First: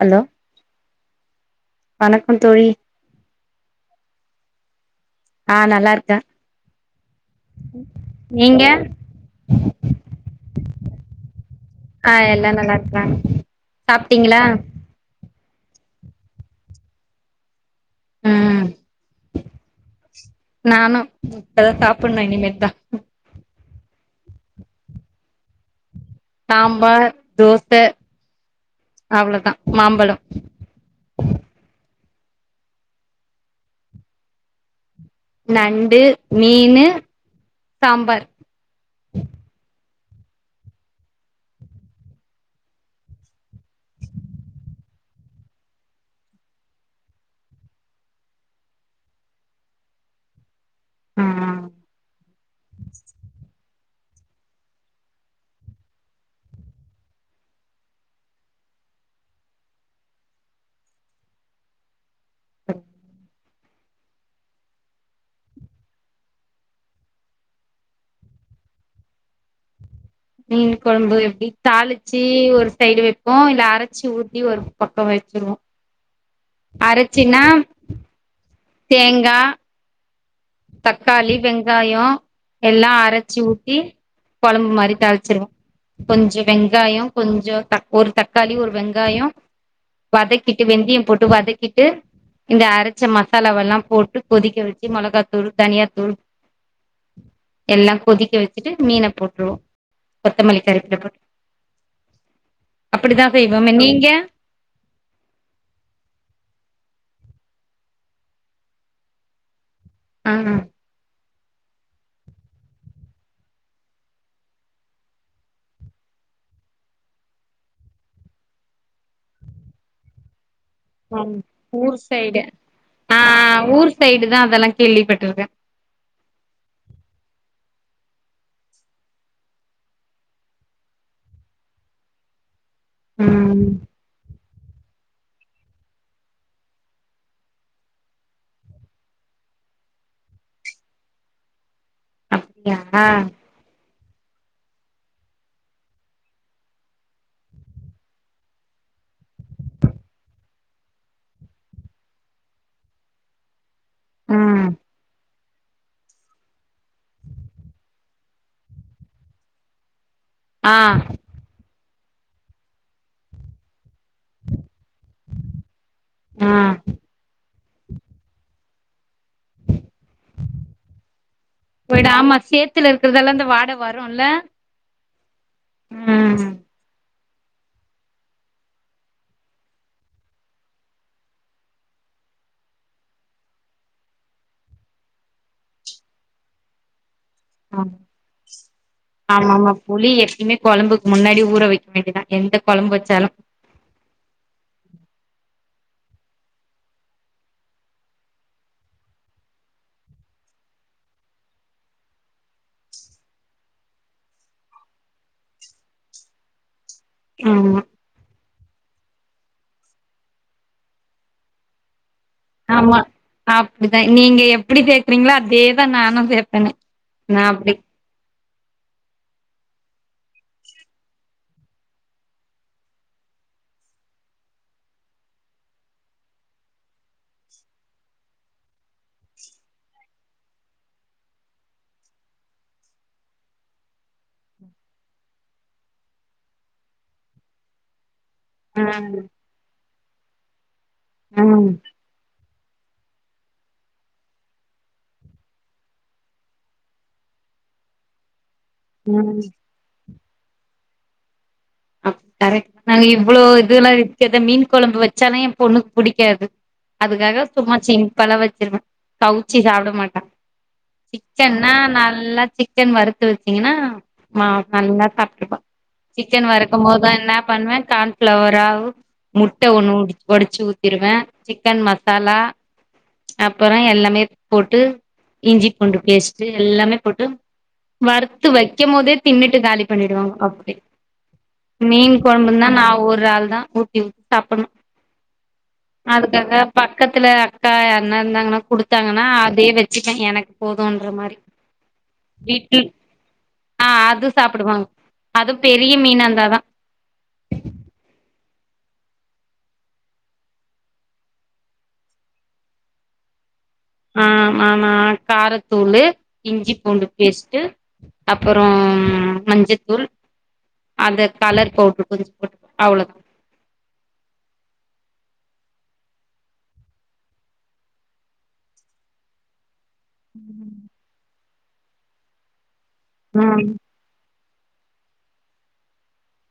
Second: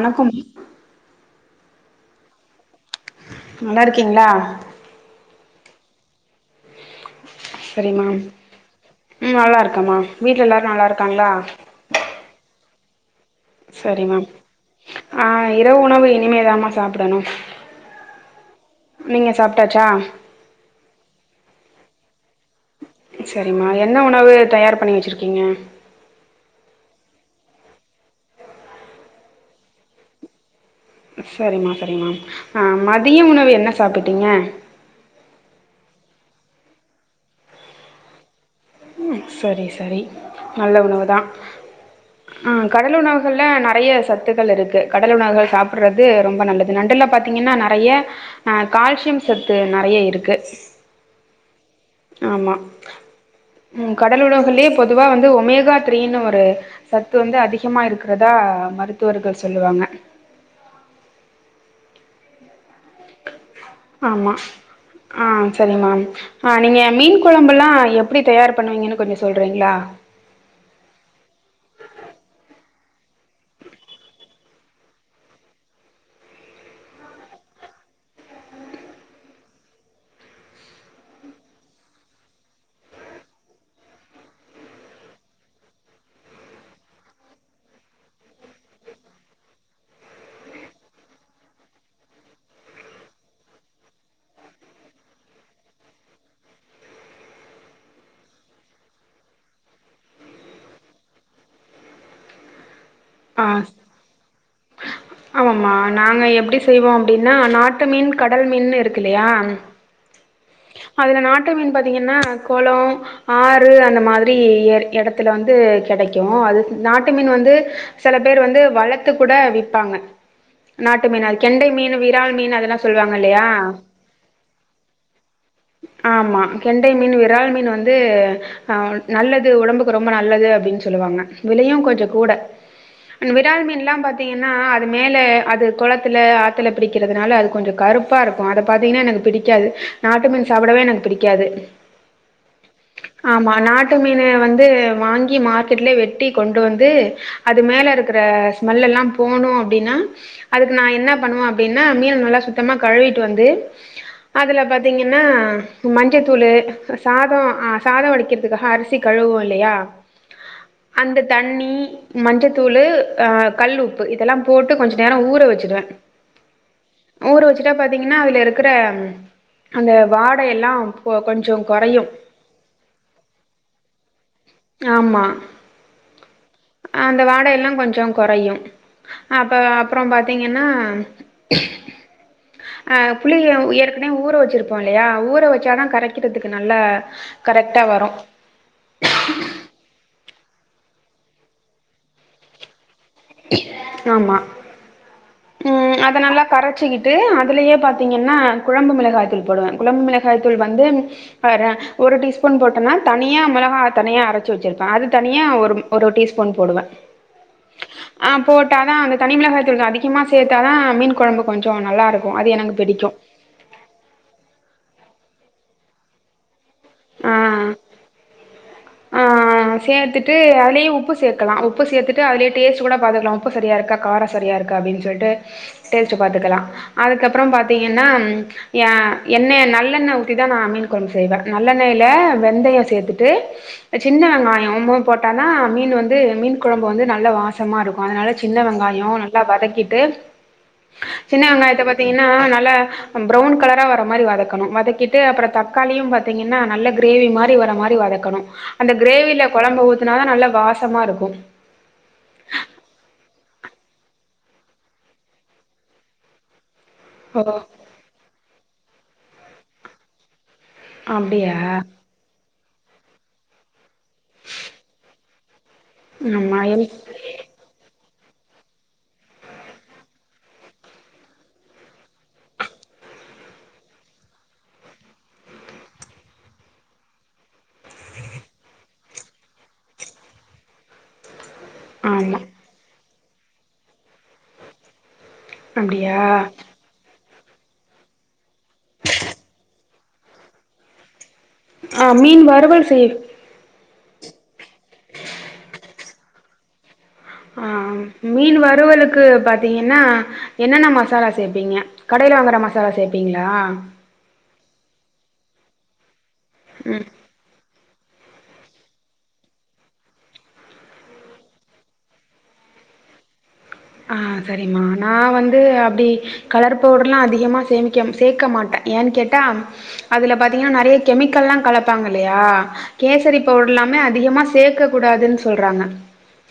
hello வணக்கம் தோழி நல்லா இருக்கீங்களா ஆஹ் நல்லா இருக்கேன் செரிமா ம் நல்லாருக்கேமா வீட்டுல எல்லாரும் நல்லாருக்காங்களா எல்லா நல்லா ஆ செரிமா சாப்ட்டீங்களா ஆஹ் இரவு உணவு இனிமே தாம சாப்பிடணும் ஹ ஹ சாப்டாச்சா நானும் அதான் சாப்பிடனும் இனிமே தான் செரிமா என்ன உணவு தயார் பண்ணி வச்சிருக்கீங்க சாம்பார் தோச அவ்வளவுதான் மாம்பழம் செரிமா செரிமா ஆஹ் மதிய உணவு என்ன சாப்பிட்டீங்க நண்டு மீனு சாம்பார் ம் சரி சரி நல்ல உணவு தான் அஹ் கடல் உணவுகள் நெறைய சத்துகள் இருக்கு கடல் உணவுகள் சாப்பிடுறது ரொம்ப நல்லது நண்டுல பாத்தீங்கன்னா நெறைய ஆஹ் கால்சியம் சத்து நெறைய இருக்கு ஆ ஆமா உ கடல உணவுலையே பொதுவா வந்து ஒமேகா த்ரீனு ஒரு சத்து வந்து அதிகமா இருக்கிறதா மருத்துவர்கள் சொல்லுவாங்க உம் ஆமா ஆஹ் செரிமா ஆஹ் நீங்க மீன் குழம்பு எல்லாம் எப்படி தயார் பண்ணுவீங்கன்னு கொஞ்சோ சொல்றீங்களா மீன் கொழம்பு எப்டி தாளிச்சு ஒரு சைடு வைப்போ இல்ல அரைச்சி ஊத்தி ஒரு பக்கம் வச்சிருவோ அரைச்சுனா தேங்கா தக்காளி வெங்காயம் எல்லா அரைச்சு ஊத்தி கொழம்பு மாதிரி தாளிச்சிருவம் கொஞ்சோ வெங்காயம் கொஞ்சோ ஒரு தக்காளி ஒரு வெங்காயம் வதக்கிட்டு வெந்தம் போட்டு வதக்கிட்டு இந்த அரைச்ச மசாலாவெல்லாம் போட்டு கொதிக்க வச்சு மிளகா தூள் தனியாத்தூள் எல்லாம் கொதிக்க வச்சுட்டு மீன போட்டுருவோம் கொத்தமல்லிக் கருவேப்பில போட்டு அப்டிதா ஹ செய்வோமே நீங்க ஆமாமா நாங்க எப்படி செய்வோ அப்டின்னா நாட்டு மீன் கடல் மீன் இருக்கு இல்லையா ஆஹ்ஹ் சில நாட்டு மீன் பாத்தீங்கன்னா கோள ஆறு அந்த மாதிரி இ இடத்துல வந்து கிடைக்கு அது நாட்டு மீன் வந்து சில பேர் வந்து வளர்த்து கூட விப்பாங்க நாட்டு மீன் ஆஹ் அது கெண்டை மீன் ஊர் விரால் சைடு மீன் அதெல்லா சொல்லுவாங்க இல்லையா ஆஹ் ஊர் சைடு தான் அதெல்லாம் கேள்விப்பட்டிருக்கேன் ஆமா கெண்டை மீன் விரால் மீன் வந்து ஆஹ் நல்லது உடம்புக்கு ரொம்ப நல்லது அப்படின்னு சொல்லுவாங்க விலையும் கொஞ்சம் கூட அந்த விரால் ம் மீன்லா பாத்தீங்கன்னா அது மேல அது குளத்துல ஆத்துல பிடிக்கிறதுனால அது கொஞ்ச கருப்பா இருக்கு அத பாத்தீங்கன்னா எனக்கு பிடிக்காது நாட்டு மின் சாப்பிடவே எனக்கு பிடிக்காது அப்டியா ட்டு மீனை வந்து வாங்கி மார்க்கெட்லயே வெட்டி கொண்டு வந்து அது மேலே இருக்கிற ஸ்மெல்லெல்லா போணுமஅப்டின்னா அதுக்கு நா என்ன பண்ணுவே அப்டின்னா மீன் நல்லா சுத்தமாக கழுவிகட்டு வந்து அதுல ஆ பத் என மஞ்சத்தூளு சாத ஆ சாத வடிக்கிறதுக்காக அரிசி கழுவோ இல்லையா ஆ அந்த தண்ணி மஞ்சத்தூள் அஹ கல்ல உப்பு இதெல்லா போட் டு கொஞ்ச நேரம் ஊற வச்சுடுவேன் ஆ ஊற வச்சுட்டா பாத்தீங்கன்னா அதுல க்ற அந்த வாடை எல்லாம் கொ கொஞ்சம் குறையும் போயிடு ஆமா சேத்துல இருக்கிறதெல்லா இந்த வாட ஆமா உம் அந்த வாடை எல்லாம் கொஞ்சம் குறையும் அப்ப அப்புறம் பார்த்தீங்கன்னா அஹ் புளி உயர் ஊற வச்சிருப்போம் இல்லையா ஊற வச்சாதான் கரைக்கிறதுக்கு நல்ல ஆஹ ஆமா ஆமா புளி எப்பவுமே கோழம்புக்கு முன்னாடி ஊற வைக்க வேண்டியதா எந்த குழம்பு ஆமா உம் அத நல்லா கரைச்சிக்கிட்டு அதுலயே பாத்தீங்கன்னா குழம்பு மிளகாய் தூள் போடுவே குழம்பு மிளகாய் தூள் பர வந்து ஆஹ ஒரு டீஸ்பூன் போட்டோனா தனியா மிளகாய் தனியா அரைச்சு வச்சிருப்பேன் அது தனியா ஒரு ஒரு டீஸ்பூன் போடுவே ஆமா ஆஹ் போட்டால் தான் அந்த தனிமிளகாய தூள் அதிகமாக சேர்த்தா தான் மீன் குழம்பு கொஞ்சம் நல்லாயிருக் ஆமா அப்டித்தா நீங்க எப்படி கே சேக்குறீங்களோ அதேதா நானு சேப்பேங்க நா அப்டி ஆஹ் சேத்து டு அதிலேயே உப்பு சேர்த் பத்துக்கல உப்பு சேர்த்துட்டு அதிலே டேஸ்ட் கூட பாத்தக்கலா உப்பு சரியா இருக்கா காரம் சரியா இருக்கா அப்டின்னு சொல்லிட்டு டேஸ்ட்டு பார்த்துக்கலா அதுக்கப்புற பாத்தீங்கன்னா எய எண்ணெ நல்லெண்ணெ ஊத்தி தா நா மீன் குழம்பு செய்வேன் நல்லெண்ணைல வெந்தய சேர்த்துட்டு சின்ன வெங்காய போட்ட தா மீன் வந்து மீன் குழம்பு வந்து நல்ல வாசமா இருக்கு அதனால சின்ன ஆ வெங்காயம் நல்லா வதக்கிட்டு ட்டு சின்ன ம் வெங்காயத்த பாத்தீங்கன்னா ந லா ப்வுன் கலரா வர மாரி வதக்கணும் வதக்கிட்டு அப்புறம் தக்காளியும் பத் பாத்தீங்கன்னா நல்ல கிரேவி மாரி வர மாரி வதக்கணும் அந்த ம் கிரேவில கொழம்ப ஊத் அதனால நல்ல வாசமா இருக்கு அப் கரெட் நாங்க இவ்ளோ இததுல்லா இருக்கத மீன் கொழம்பு வச்சாலே என் பொண்ணுக்கு புடிக்காது ஓ அதுக்காக சும்மா சிம்பலா வச்சிருவே கவுச்சி சாப்ட மாட்டா அப்டியா சிக்கன்னா நல்லா சிக் சிக்கன் வறுத்து வச்சீங்கன்னா மா நல்லா சாப்டுப்பா சிக்கன் ஆமா வறு இருக்கும் என் போது என்ன பண்ணுவேன் கான் ப்ளவராவு முட்ட ஒண்ணு ஒடைச்சு ஊத்திருவே சிக்கன் மசாலா அப்புற எல்லாமே போட்டு இஞ்சி பூண்டு பேஸ்ட் எல்லாமே போட்டு வறுத்து வைக்கும்போதே தின்னுட்டு காலி பண்ணிடுவாங்க அப்டி மீன் ஆமா கொழம்புனா நாஓ ரால் தான் ஊட்டிவுட்டு சாப்புணும் அப்டியா அதுக்காக பக்கத்துல அக்கா அண்ணா இருந்தாங்கன்னா குடுத்தாங்கன்னா அதையே வச்சுப்பேன் எனக்கு போதும்ன்ற மாரி ஆஹ் மீன் வறுவல் செய்ய ஆஹ் அது சாப்புடுவாங்க அதுவும் பெரிய மீனா இருந்தான் ஆஹ் மீன் வறுவலுக்கு பாத்தீங்கன்னா என்னென்ன மசாலா சேப்பீங்க கடையில வாங்குற மசாலா சேப்பீங்ளா ஆ ஆமா காரத்தூள் இஞ்சி பூண்டு பேஸ்ட்டூ அப்புறம் மஞ்சத்தூள் அந்த கலர் பவுட்ரு கொஞ்சம் போட்டு அவ்ளோ தான் ஆஹ் சரிம்மா நான் வந்து அப்படி கலர் பவுடர்ல்லாம் அதிகமா சேமிக்க சேக்க மாட்டேன் ஏன்னு கேட்டா அதில் பாத்திங்கன்னா நறைய கெமிக்கலாம் கலப்பாங்க இல்லையா கேசரி பவுடர் ம் எல்லாமே அதிகமா சேக்க கூடாதுன்னு சொல்றாங்க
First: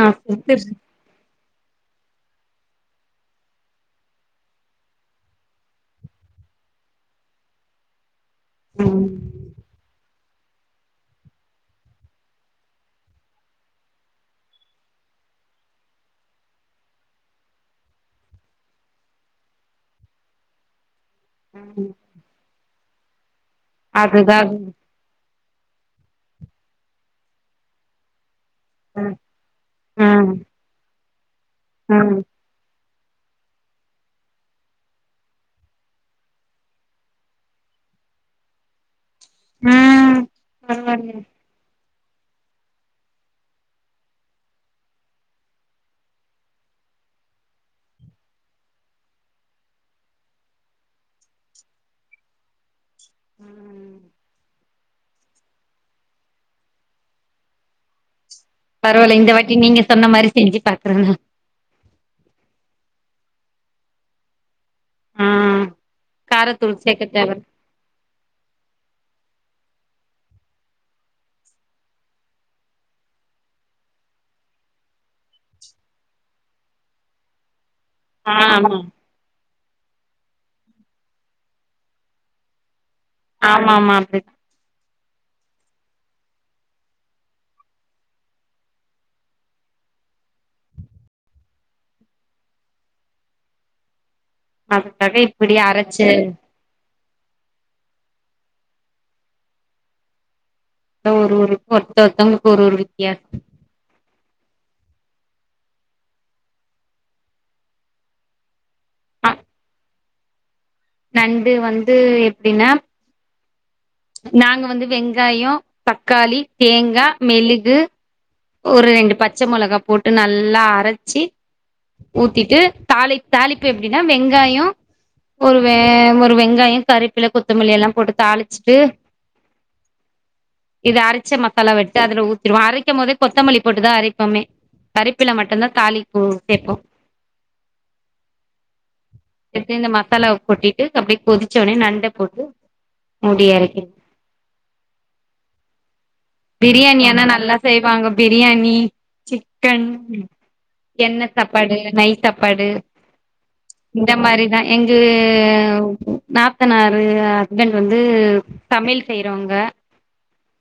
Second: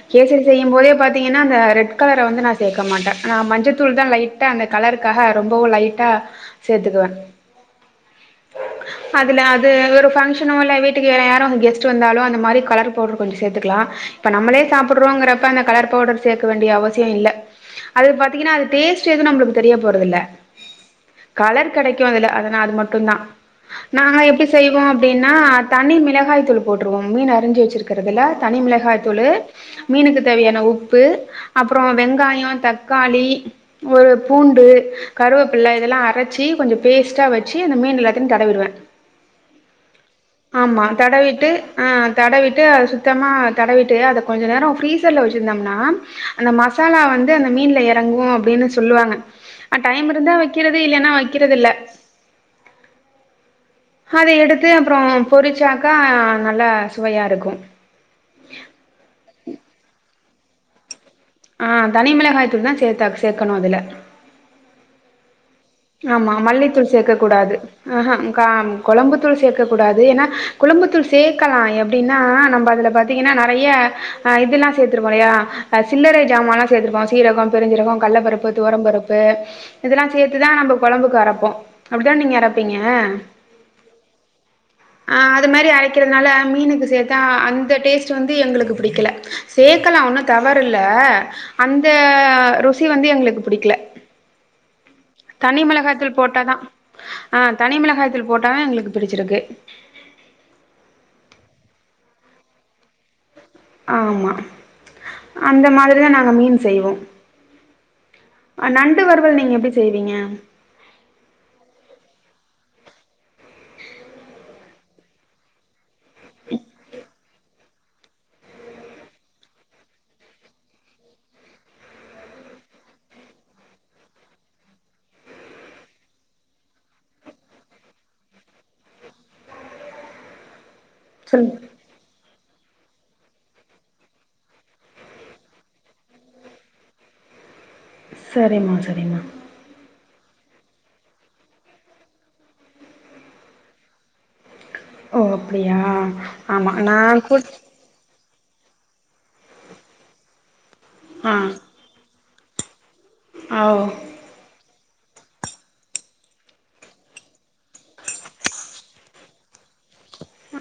ஆ ம் கேசரி செய்யும் போதே பாத்தீங்க என்ன ரெட் கலர வந்து நான் சேக்க மாட்டேன் நான் மஞ்சத்தூள் தான் லைட்டா அந்த கலருக்காக ரொம்பவும் லைட்டா சேத்துக்குவேன் அதுல ம் அது ஒரு பங்ஷன் வீட்டுக்கு யாரும் கெஸ்ட் யார் வந்தாலும் அந்த மாரி கலர் பவுடர் கொஞ்சம் செத்துக்கலாம் இப்ப நம்மளே சாப்புர்ரொம்ங்றப்ப அந்த கலர்பவுடர் சேக்கவேண்டிய அவசி இல்ல அது பாத்தீங்கன்னா அதுடேஸ்ட் எதுவும் நம்மளுக்கு தெரிய போறதில்ல கலர் கெடைக்கும் அதுல அதனா அது மட்டும் தான் நாங்க அதுதா எப்டி செய்வோம் அப்டின் நா தண்ணி மிளகாய் தூள் போட்டுருவோம் மீன் அரிஞ்சு வச்சிருக்கறிறதுல்ல தனி மிளகாய் ம் தூளு மீனுக்கு ம் தேவையான உப் ப்பு அப்புறம் ம் வெங்காயம் தக் க்காளி ஒரு பூண்டு கருவேப்பிலை இதெல்லாம் அரைச்சு கொஞ்சம் பேஸ்ட்டா வச்சு அந்த மீன் எல்லாத்தையும் தடவிடுவே ம் ஆமா பரவால்ல தடவிட்டு ஹன் தடவிட்டு அத சுத்தமாக தடவிட்டு அத கொஞ்சம் நேரம் ஃப்ரீசல வச்சுருந்தோம்னா அந்த மசாலா வந்து அந்த மீன்ல இறங்கு அப்படின்னு சொல்லுவாங்க அ டைம் இருந்தா வைக்கிறது இல்லலைன்னா வைக்கிறது இல்ல ம் இது அப்புறம் பொரிச்சாக்கா நல்லா சுவையா இருக்கும் கே நீங்க சொன்ன மாரி செஞ்சு பாக்குறங்க ஆ தனி மிளகாயத்தூள் தான் சேர்த்தா சேர்க்கணும் அதுல ஆ ஆமா காரத்தூள் மல்லித்தூள் சேக்க சேர்க்க தேவல்ல கூடாது ஹ ஹா க கொழம்பு தூள் சேர்க்கக்கூடாது ஏன்னா குழம்புத்தூள் சேர்க்கலாம் எப்படின்னா நம்ம அதுல பாத்தீங்கன்னா நெறைய அ இதெல்லாம் சேர்த்திருப்போம் இல்லையா அ சில்லறை சாமான்லா சேர்த்திருப்போம் சீரகம் பெருஞ்சீரகே ஆ கள்ளப்பருப்பு ஆமா துவரம்பருப்பு இதெல்லாம் செத் இப்படி தான் நம்ம குழம்புக்கு அரப்போம் அப்படிதான் நீங்க அரப்பீங்க ஆமா ஆமா அப்டி ஆ அது மாரி அரைக்கிறதுனால மீனுக்கு சேர்த்தா அந்த டேஸ்ட் வந்து எங்களுக்கு பிடிக்கல சேர்க்கலாம் ஒன்னு தவறில்ல அந்த ருசி வந்து எங்களுக்கு புடிக்கல அதுக்காக இப்டி அரச்சு ஆ தனி மிளகாய்த்தூள் போட்டா தா எங்களுக்கு பிடிச்சிருக்கு ஒரு ஊருக்கு ஒருத்த ஒருத்தவங்களுக்கு ஒரு ஒரு வித்தியாசம் ஆமா அந்த மாதிரிதான் நாங்க மீன் செய்வோம் நண்டு வருவல் நீங்க எப்டி செய்வீங்க நண்டு வந்து எப்டின்னா நாங்க வந்து வெங்காயம் தக்காளி தேங்கா மெழுகு ஒரு ரெண்டு பச்ச மிளகா போட்டு நல்லா அரச்சி ஊத்திட்டு தாளி தாளிப்பு எப்டின்னா வெங்காயோ ஒரு வெ ஒரு வெங்காயம் கருப்பில கொத்தமல்லி எல்லாம் போட்டு தாளிச்ட்டு இது அரச்ச சொல் மசாலாவ எடுத்து அதுல ஊத் அரைக்கு மோது கொத்தமல்லி போட்டுதா அரைப்போமே கறிபில்ல மட்டுதான் தாலிப்பு சேப்போம் செரிம்மா செரிம்மா சேத்து இந்த மசாலாவ கொட்டிட்டு அப்டியே கொதிச்ச உனே நண்ட போட்டு மூடியரக்கி ஓ அப்டியா ஆமா நா பிரியாணியனா கூட் நல்லா செய்வாங்க பிரியாணி சிக்கன் என்ன ஆ சாப்பாடு நெஸ் சாப்பாடு ஓ இந்த மாரிதான் [unintelligible] நாத்தனாறு ஹஸ்பண்ட் வந்து தமிழ் செய்றவங்க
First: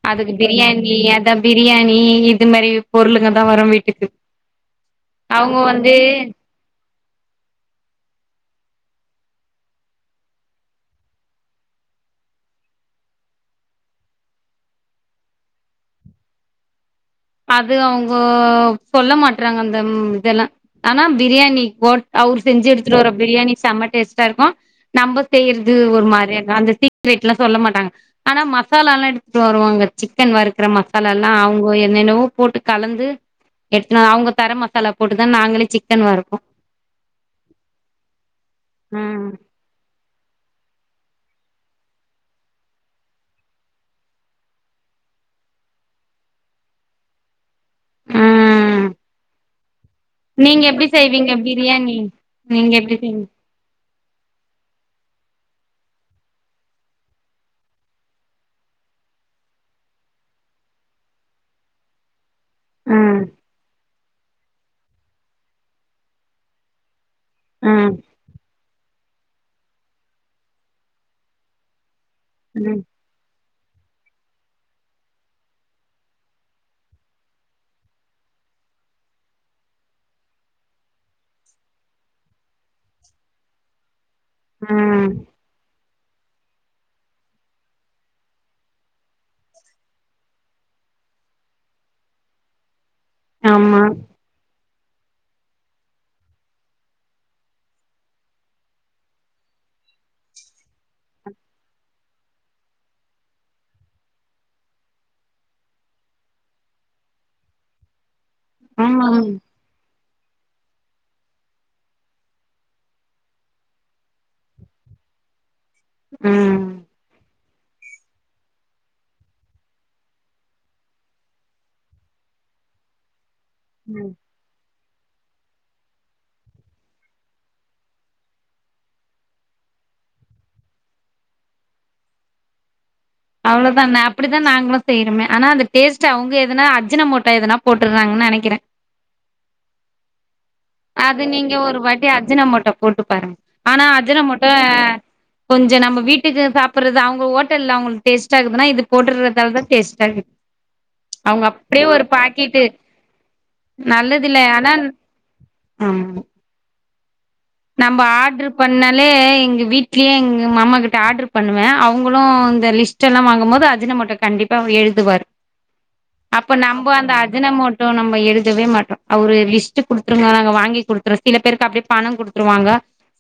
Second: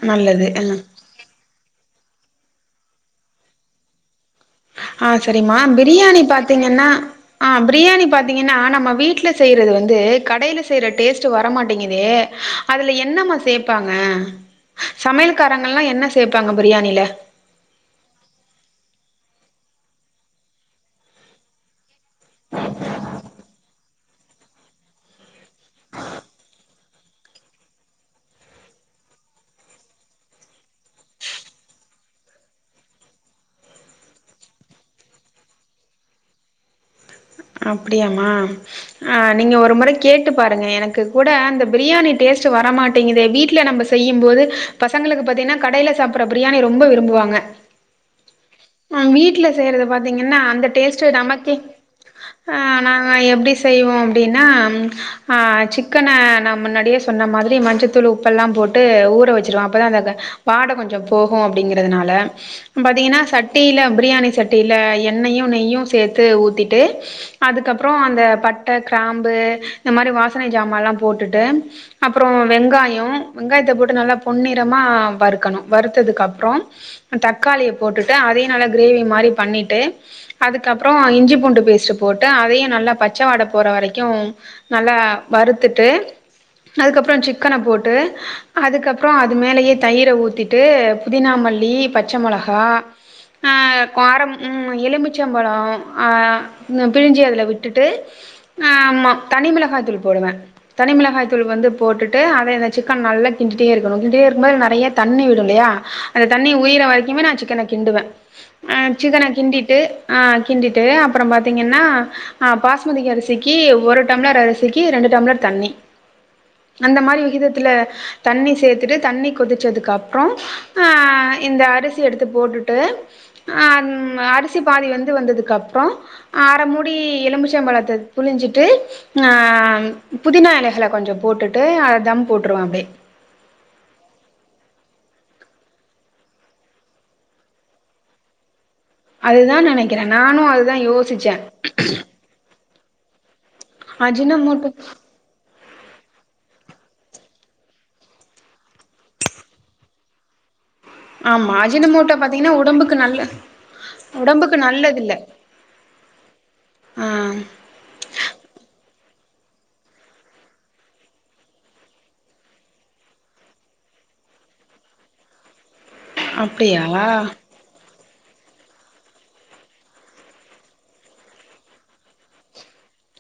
அதுக்கு நல்லது ம் பிரியாணி அடம் பிரியாணி இது மாரி பொருளுங்க தான் வரும் வீட்டுக்கு ஆஹ் சரிமா அவங்க வந்து பிரியாணி பாத்தீங்கன்னா ஆ பிரியாணி பாத்தீங்கன்னா நம்ம வீட்டில் செய்யுறது வந்து கடையில் செய்ற டேஸ்ட்டு வரமாட்டேங்குது அதுல என்னம்மா சேப்பாங்க சமையல்காரங்க எல்லாம் என்ன சேப்பாங்க பிரியாணியிலா அது அவங்கோ சொல்ல மாட்டறாங்க தேம் இதெல்லாம் ஆனா பிரியாணி போட் அவர் செஞ்சு எடுத்துட்டு வர பிரியாணி செம்ம டேஸ்ட்டா இருக்கும் நம்ம செய்யறது ஒரு மாதிரியா அந்த சீக்ரெட் சொல்ல மாட்டாங்க ஆனா மசாலல்லாம் எடுத்துட்டு வருவாங்க சிக்கன் வறுக்குர மசாலா எல்லாம் அவங்க என்னவோ போட்டு கலந்து எடுத்து அவங்க தர மசாலா போட்டுதான் நாங்களே சிக்கன் வருப்போம் அப்படியாமா ஆஹ் நீங்க ஒரு முற கேட்டு பாருங்க எனக்கு கூட அந்த பிரியாணி டேஸ்ட் வரமாட்டேங்குதே வீட்டுல நம்ம செய்யும்போது பசங்களுக்கு பத்தீங்கன்னா கடையில சாப்புற பிரியாணி ரொம்ப விரும்புவாங்க ம் நாங்க வீட்டுல செய்யறத பாத்து நீங்க எப்படி செய்வீங்க பிரியாணி நீங்க ஆஹ எப்டி நாங்க செய்வீங்க எப்படி செய்வோம் அப்படின்னா சிக்கன நான் முன்னாடியே சொன்ன மாதிரி மஞ்சத்தூள் உப்பெல்லாம் போட்டு ஊற வச்சுருவோம் அப்ப தான் அந்த வாட கொஞ்சம் போகும் அப்டிங்குறதுனால பாத்தீங்கன்னா ம் சட்டில அப்டி பிரியாணி சட்டியில எண்ணயையும் நெயும் சேத்து ஊத்திட்டு ட்டே ம் அதுக்கப்புறம் அந்த பத் பட்ட கிராம்பு இந்த மாதிரி வாசனை சாமல்லாம் போட்டுட்டு அப்புறம் ம் வெங்காயம் வெங்காயத்தை போட்டு நல்லா பொன்னிறமா வறுக்கணும் வறுத்ததுக்கப்புறம் தக்காளிய போட்டுட்டு அதையும் நல்லா கிரேவி மாதிரி பண்ணிட்டு அதுக்கப்புறம் இஞ்சி பூண்டு பேஸ்ட்டு போட்டு அதையும் நல்லா பச்சை வாட போர வரைக்கும் நல்லா ம் வருத்துட்டு ட்டு அதுக்கப்புறம் சிக்கன போட்டு அதுக்கப்புறம் அது மேலேயே தயிரை ஊற்றிட்டு புதினாமல்லி பச்ச மிளகாய் ஆமா ஆஹ் காரம் உம் எலுபிச்சம்பழம் பிழிஞ்சி அதுல விட்டுட்டு ஆஹ் தனிமிளகாய் தூள் போடுவேன் தனி மிளகாய் தூள் வந்து போட்டுட்டு அத அந்த சிக்கன் நல்லா கிண்டிட்டே இருக்கணும் கிண்டிட்டே இருக்கும்போது நிறைய தண்ணி விடும் இல்லையா அந்த தண்ணி உயிர வரைக்குமே நான் சிக்கன கிண்டுவேன் அஹ் ஆமா சிக்கன கிண்டிட்டு ஆஹ் கிண்டிட்டு அப்புறம் பா பாத்தீங்கன்னா ஆஹ் பாஸ்மதி அரிசிக்கு ஒரு டம்ளர் அரிசிக்கு ரெண்டு டம்ளர் தண்ணி ம் அந்த மாரி விகிதத்துல தண்ணி சேர்த்துட்டு தண்ணி கொதிச்சதுக்கு அப்புறம் அஹ் இந்த அரிசி எடுத்து போட்டுட்டு ஆம் ம் ஆஹ் அரிசி பாதி வந்து வந்ததுக்கு அப்புறம் அரை மூடி எலும்புச்சம்பழத்த புழிஞ்சிட்டு ஆ புதினா இலைகளை கொஞ்சம் போட்டுட்டு அத தம் போட்டுருவேன் அப்படியே அவ்வுளதானே அப்படித்தான் நாங்களும் செய்யறமே ஆனா அந்த டேஸ்ட் அவங்க எதனா அஜின மோட்டோ எதனா போட்டுருறாங்கன்னு நினைக்கிறேன் அதுதான் நினைக்கிறேன் நானும் அதுதான் அது யோசிச்சேன் நீங்க ஒரு வாட்டி அஜினமோட்டோ போட்டு பாருங்க ஆனா அஜுன மோட்டோ கொஞ்சம் நம்ம வீட்டுக்கு சாப்பிடுறது அவங்க ஹோட்டல்ல அவங்களு டேஸ்ட்டாக்குதுனா இது போட்டுறதால தான் டேஸ்ட்டா இக்குது ஆமா அஜின மோட்டோ பாத்தீங்கன்னா உடம்புக்கு நல்ல நல்லதில்ல உடம்புக்கு ஆனா நல்லது இல்ல ஆமா ஆ நம்ம ஆர்டரு பண்ணாலே எங்க வீட்லயே எங்க மாமா கிட்ட ஆர்டரு பண்ணுவேன் அவங்களும் இந்த லிஸ்ட் எல்லாம் வாங்கும் போது அஜின மோட்டோ கண்டிப்பா எழுதுவரு அப்ப அப்டியா நம்ப அந்த அஜின மோட்டோ நம்ப எழுதவே மாட்டோம் அவரு லிஸ்ட் குடுத்துருங்க நாங்க வாங்கி குடுத்துறோம் சில பேருக்கு அப்படியே பணம் குடு ருவாங்க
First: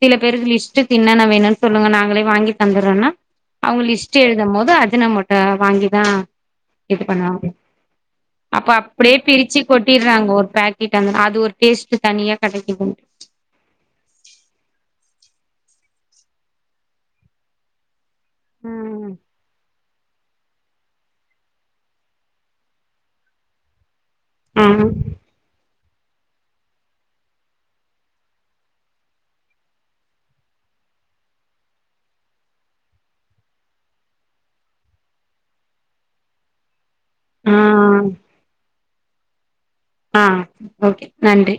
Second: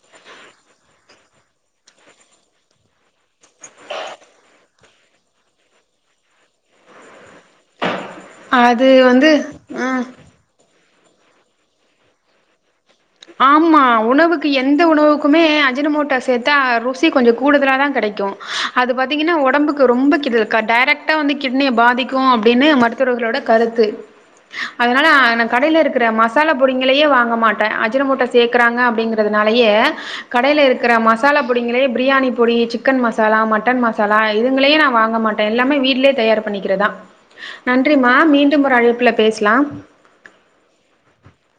சில பேருக்கு லிஸ்ட்க்கு இன்னன்ன வேணுன்னு சொல்லுங்க நாங்களே வாங்கி தந்துறோன்னா அவங்க லிஸ்ட் எழுதும் போது அஜின மோட்டோ வாங்கிதான் இது பண்ணுவாங்க அப்ப அது அப்படியே வந்து பிரிச்சு ம் கொட்டிடுறாங்க ஒரு பேக் கிட்டாங்க வந்துடும் அது ஒரு டேஸ்ட் தனிய கிடைக்குது ஆமா உணவுக்கு எந்த உணவுக்குமே அஜினமோட்டா சேத்தா ருசி கொஞ்சம் கூடுதல தான் கிடைக் கும் அது ம் பாத்தீங்கன்னா உடம்புக்கு ரொம்ப கெ டைரக்டா வந்து கிட்னிய பாதிக்கும் அப்படின்னு மருத்துவர்களோட கருத்து ஆ அதுனால கடையில இருக் கிற மசாலா பொடிங்களையே வாங்க மாட்டேன் அஜின மோட்டோ சேர்க்கறாங்க அப்படிங்கறதுனாலயே கடையில இருக்கிற மசாலா பொடிங்களே பிரியாணி பொடி சிக்கன் மசாலா மட்டன் மசாலா இதுங்களே நான் வாங்க மாட்டேன் எல்லாமே வீட்லயே தயார் பண்ணிக்கிறதான் ஆ நன்றிமா மீண்டும் ஒரு அழைப் புல பேசலாம் ஆ ஓகே நன்றி